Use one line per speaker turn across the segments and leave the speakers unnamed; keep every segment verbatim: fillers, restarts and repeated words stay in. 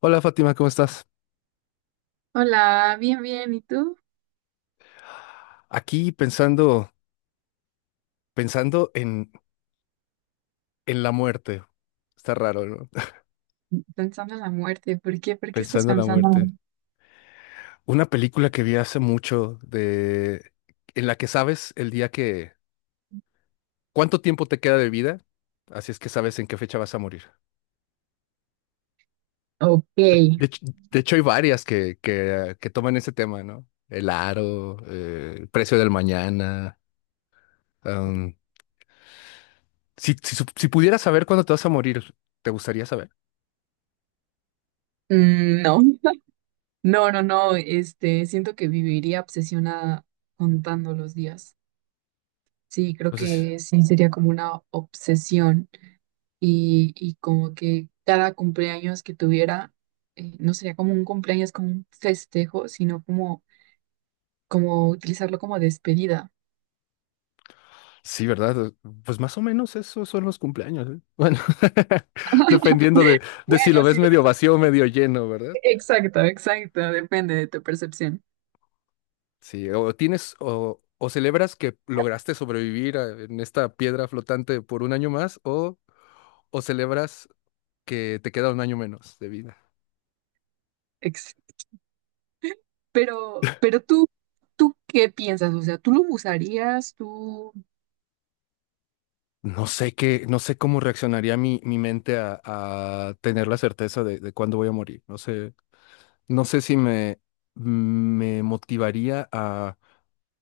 Hola Fátima, ¿cómo estás?
Hola, bien, bien. ¿Y tú?
Aquí pensando, pensando en, en la muerte. Está raro, ¿no?
Pensando en la muerte. ¿Por qué? ¿Por qué estás
Pensando en la
pensando?
muerte. Una película que vi hace mucho de en la que sabes el día que cuánto tiempo te queda de vida, así es que sabes en qué fecha vas a morir.
Ah, ok.
De hecho, de hecho hay varias que, que, que toman ese tema, ¿no? El aro, eh, el precio del mañana. Am, si, si, sup- si pudieras saber cuándo te vas a morir, ¿te gustaría saber?
Mm, no, no, no, no. Este, siento que viviría obsesionada contando los días. Sí, creo
No sé si-
que sí sería como una obsesión. Y, y como que cada cumpleaños que tuviera, eh, no sería como un cumpleaños, como un festejo, sino como, como utilizarlo como despedida.
Sí, ¿verdad? Pues más o menos esos son los cumpleaños, ¿eh? Bueno, dependiendo de, de si
Bueno,
lo ves
si lo
medio
ves
vacío o
así.
medio lleno, ¿verdad?
Exacto, exacto. Depende de tu percepción.
Sí, o tienes o, o celebras que lograste sobrevivir a- en esta piedra flotante por un año más o, o celebras que te queda un año menos de vida.
Pero, pero tú, ¿tú qué piensas? O sea, ¿tú lo usarías? ¿Tú,
No sé qué, no sé cómo reaccionaría mi, mi mente a, a tener la certeza de, de cuándo voy a morir. No sé. No sé si me, me motivaría a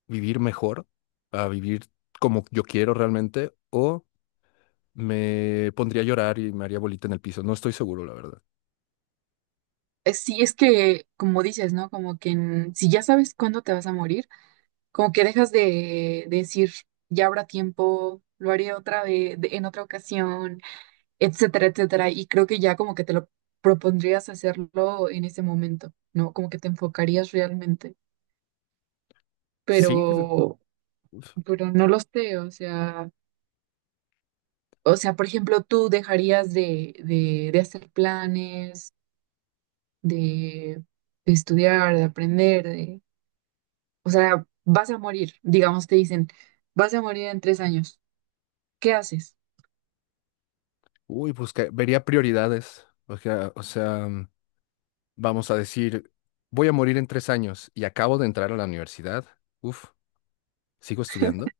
vivir mejor, a vivir como yo quiero realmente, o me pondría a llorar y me haría bolita en el piso. No estoy seguro, la verdad.
eh, si es que, como dices, ¿no? Como que en- si ya sabes cuándo te vas a morir, como que dejas de, de decir, ya habrá tiempo, lo haré otra vez, de- en otra ocasión, etcétera, etcétera. Y creo que ya como que te lo propondrías hacerlo en ese momento, ¿no? Como que te enfocarías realmente.
Sí, que-
Pero,
uf,
pero no lo sé, o sea. O sea, por ejemplo, tú dejarías de, de, de hacer planes, de, de estudiar, de aprender, de, o sea, vas a morir, digamos, te dicen, vas a morir en tres años. ¿Qué haces?
uy, pues que vería prioridades. O sea, o sea, vamos a decir, voy a morir en tres años y acabo de entrar a la universidad. Uf, sigo estudiando.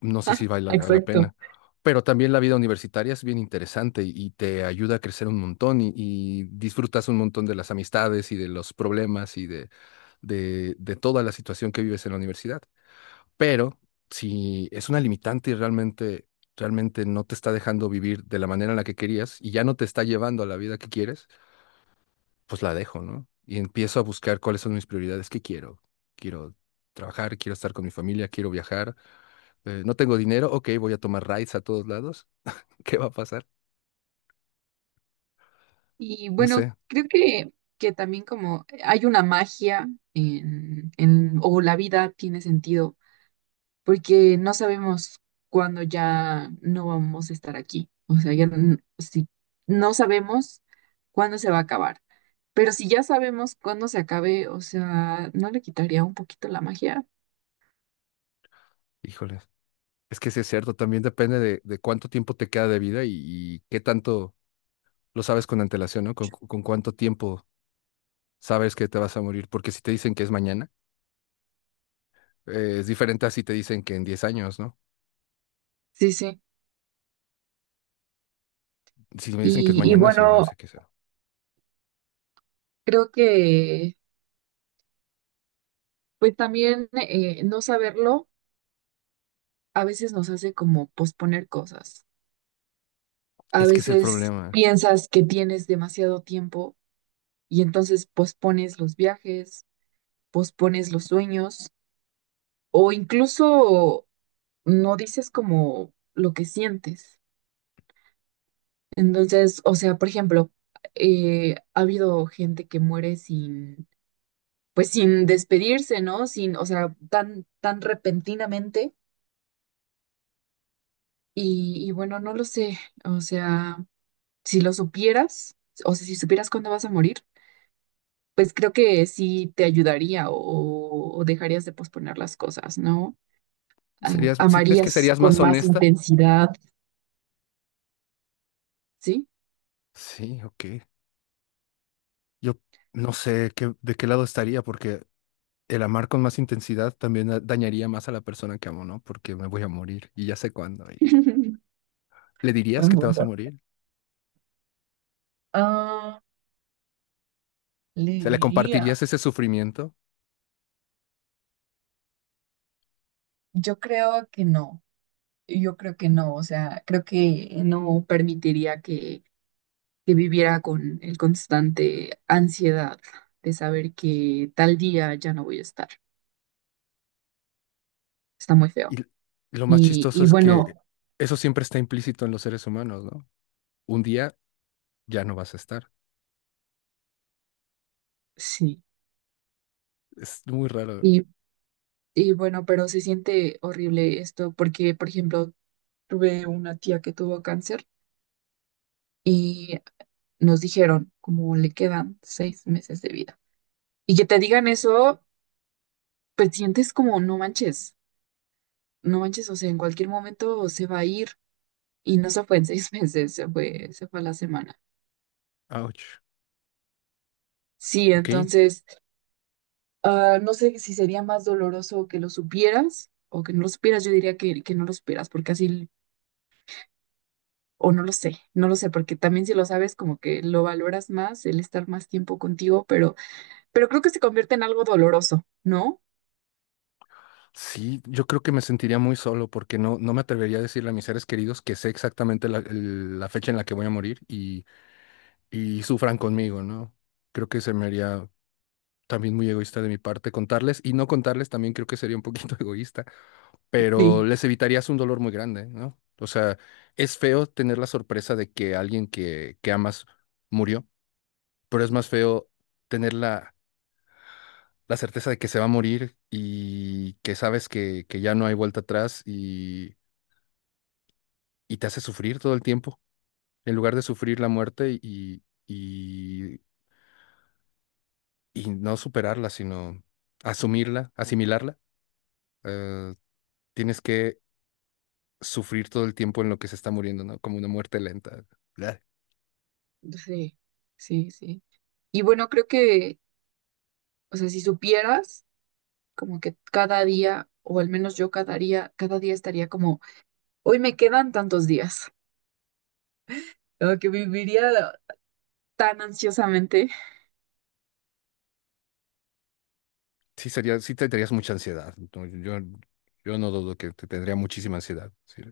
No sé si vale la la
Exacto.
pena. Pero también la vida universitaria es bien interesante y y te ayuda a crecer un montón y, y disfrutas un montón de las amistades y de los problemas y de, de, de toda la situación que vives en la universidad. Pero si es una limitante y realmente, realmente no te está dejando vivir de la manera en la que querías y ya no te está llevando a la vida que quieres, pues la dejo, ¿no? Y empiezo a buscar cuáles son mis prioridades, qué quiero. Quiero trabajar, quiero estar con mi familia, quiero viajar. Eh, no tengo dinero, ok, voy a tomar rides a todos lados. ¿Qué va a pasar?
Y
No
bueno,
sé,
creo que, que también como hay una magia en, en, o la vida tiene sentido, porque no sabemos cuándo ya no vamos a estar aquí. O sea, ya n- si no sabemos cuándo se va a acabar. Pero si ya sabemos cuándo se acabe, o sea, ¿no le quitaría un poquito la magia?
híjoles. Es que sí es cierto, también depende de, de cuánto tiempo te queda de vida y, y qué tanto lo sabes con antelación, ¿no? Con, con cuánto tiempo sabes que te vas a morir, porque si te dicen que es mañana, eh, es diferente a si te dicen que en diez años, ¿no?
Sí, sí.
Si me dicen que es
Y, y
mañana, sí, no
bueno,
sé qué sea.
creo que pues también eh, no saberlo a veces nos hace como posponer cosas. A
Es que es el
veces
problema.
piensas que tienes demasiado tiempo y entonces pospones los viajes, pospones los sueños o incluso no dices como lo que sientes. Entonces, o sea, por ejemplo, eh, ha habido gente que muere sin, pues sin despedirse, ¿no? Sin, o sea, tan, tan repentinamente. Y, y bueno, no lo sé, o sea, si lo supieras, o sea, si supieras cuándo vas a morir, pues creo que sí te ayudaría o, o dejarías de posponer las cosas, ¿no? Ay,
¿Serías, si crees que
amarías
serías más
con más
honesta?
intensidad, ¿sí?
Sí, ok. Yo no sé qué, de qué lado estaría, porque el amar con más intensidad también da- dañaría más a la persona que amo, ¿no? Porque me voy a morir y ya sé cuándo. Y- ¿Le dirías
Buen
que te vas a
punto.
morir?
Ah, le
¿Se le
diría,
compartirías ese sufrimiento?
yo creo que no, yo creo que no, o sea, creo que no permitiría que, que viviera con el constante ansiedad de saber que tal día ya no voy a estar. Está muy
Y
feo.
l- lo más
Y,
chistoso
y
es que
bueno,
eso siempre está implícito en los seres humanos, ¿no? Un día ya no vas a estar.
sí,
Es muy raro.
y, y bueno, pero se siente horrible esto porque, por ejemplo, tuve una tía que tuvo cáncer y nos dijeron como le quedan seis meses de vida. Y que te digan eso, pues sientes como no manches, no manches, o sea, en cualquier momento se va a ir y no se fue en seis meses, se fue, se fue a la semana.
Ouch.
Sí,
Ok.
entonces, ah, no sé si sería más doloroso que lo supieras o que no lo supieras, yo diría que, que no lo supieras, porque así. O no lo sé, no lo sé, porque también si lo sabes, como que lo valoras más, el estar más tiempo contigo, pero, pero, creo que se convierte en algo doloroso, ¿no?
Sí, yo creo que me sentiría muy solo porque no, no me atrevería a decirle a mis seres queridos que sé exactamente la, el- la fecha en la que voy a morir y y sufran conmigo, ¿no? Creo que se me haría también muy egoísta de mi parte contarles, y no contarles también creo que sería un poquito egoísta, pero
Sí,
les evitarías un dolor muy grande, ¿no? O sea, es feo tener la sorpresa de que alguien que, que amas murió, pero es más feo tener la, la certeza de que se va a morir y que sabes que, que ya no hay vuelta atrás y, y te hace sufrir todo el tiempo, en lugar de sufrir la muerte y, y y no superarla, sino asumirla, asimilarla. Eh, tienes que sufrir todo el tiempo en lo que se está muriendo, ¿no? Como una muerte lenta. Bleh.
sí, sí, sí. Y bueno, creo que, o sea, si supieras, como que cada día, o al menos yo cada día, cada día estaría como, hoy me quedan tantos días, o que viviría tan ansiosamente.
Sí, sería, sí tendrías mucha ansiedad, ¿no? Yo, yo no dudo que te tendría muchísima ansiedad. Sí.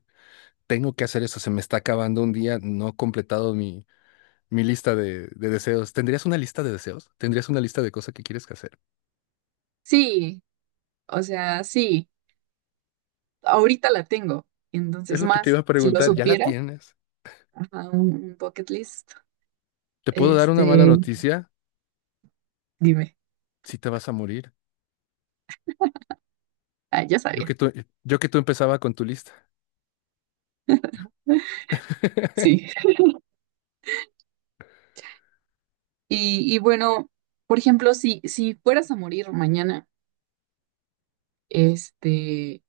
Tengo que hacer eso, se me está acabando un día, no he completado mi, mi lista de, de deseos. ¿Tendrías una lista de deseos? ¿Tendrías una lista de cosas que quieres que hacer?
Sí, o sea, sí, ahorita la tengo,
Es
entonces
lo que te iba
más,
a
si lo
preguntar, ya la
supiera,
tienes.
ajá, un un bucket list.
¿Te puedo dar una mala
Este,
noticia?
dime.
Si te vas a morir.
Ah, ya
Yo que
sabía.
tú, yo que tú empezaba con tu lista.
Sí. Y, y bueno, por ejemplo, si, si fueras a morir mañana, este,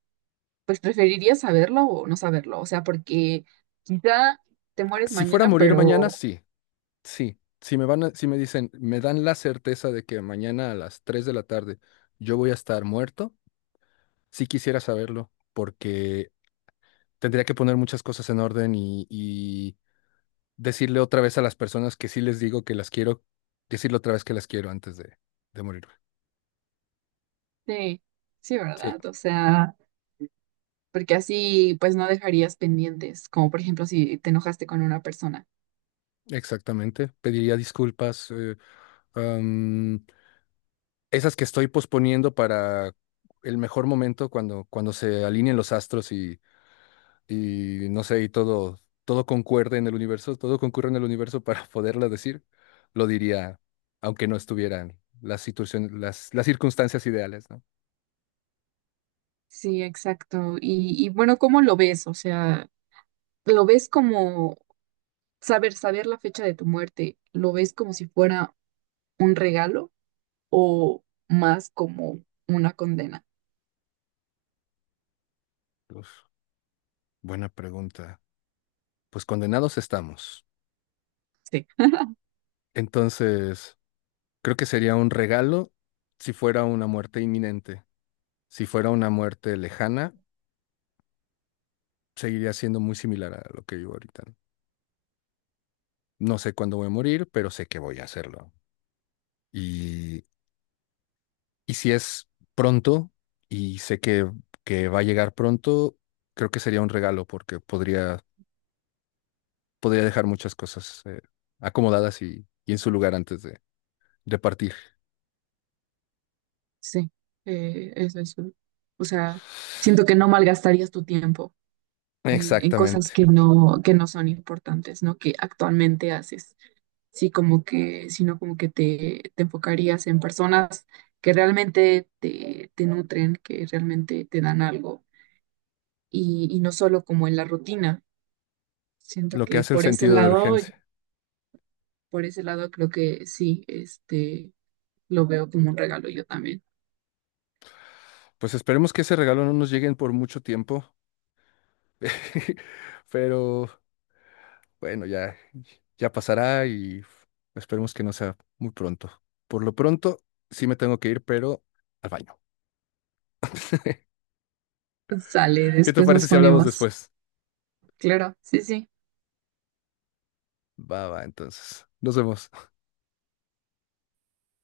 pues preferirías saberlo o no saberlo. O sea, porque quizá te mueres
Si fuera a
mañana,
morir mañana,
pero
sí, sí. Si me van a- si me dicen, me dan la certeza de que mañana a las tres de la tarde yo voy a estar muerto, sí quisiera saberlo, porque tendría que poner muchas cosas en orden y, y decirle otra vez a las personas que sí les digo que las quiero, decirle otra vez que las quiero antes de, de morir.
sí, sí,
Sí,
¿verdad? O sea, porque así pues no dejarías pendientes, como por ejemplo si te enojaste con una persona.
exactamente. Pediría disculpas, eh, am, esas que estoy posponiendo para el mejor momento cuando, cuando, se alineen los astros y no sé, y todo, todo concuerde en el universo, todo concurre en el universo para poderla decir, lo diría, aunque no estuvieran las situaciones, las, las circunstancias ideales, ¿no?
Sí, exacto. Y, y bueno, ¿cómo lo ves? O sea, ¿lo ves como saber, saber la fecha de tu muerte? ¿Lo ves como si fuera un regalo o más como una condena?
Uf, buena pregunta. Pues condenados estamos.
Sí,
Entonces, creo que sería un regalo si fuera una muerte inminente. Si fuera una muerte lejana, seguiría siendo muy similar a lo que vivo ahorita. No No sé cuándo voy a morir, pero sé que voy a hacerlo. Y, y si es pronto, y sé que, que, va a llegar pronto, creo que sería un regalo porque podría, podría dejar muchas cosas, eh, acomodadas y, y en su lugar antes de, de partir.
sí, eh, eso es. un- O sea, siento que no malgastarías tu tiempo en, en cosas
Exactamente.
que no, que no son importantes, ¿no? Que actualmente haces. Sí, como que, sino como que te, te enfocarías en personas que realmente te, te nutren, que realmente te dan algo y, y no solo como en la rutina. Siento
Lo que
que
hace el
por ese
sentido de
lado,
urgencia.
por ese lado creo que sí, este lo veo como un regalo yo también.
Pues esperemos que ese regalo no nos lleguen por mucho tiempo, pero bueno, ya, ya, pasará y esperemos que no sea muy pronto. Por lo pronto, sí me tengo que ir, pero al baño.
Sale,
¿Qué te
después
parece
nos
si hablamos
ponemos.
después?
Claro, sí, sí.
Va, va, entonces. Nos vemos.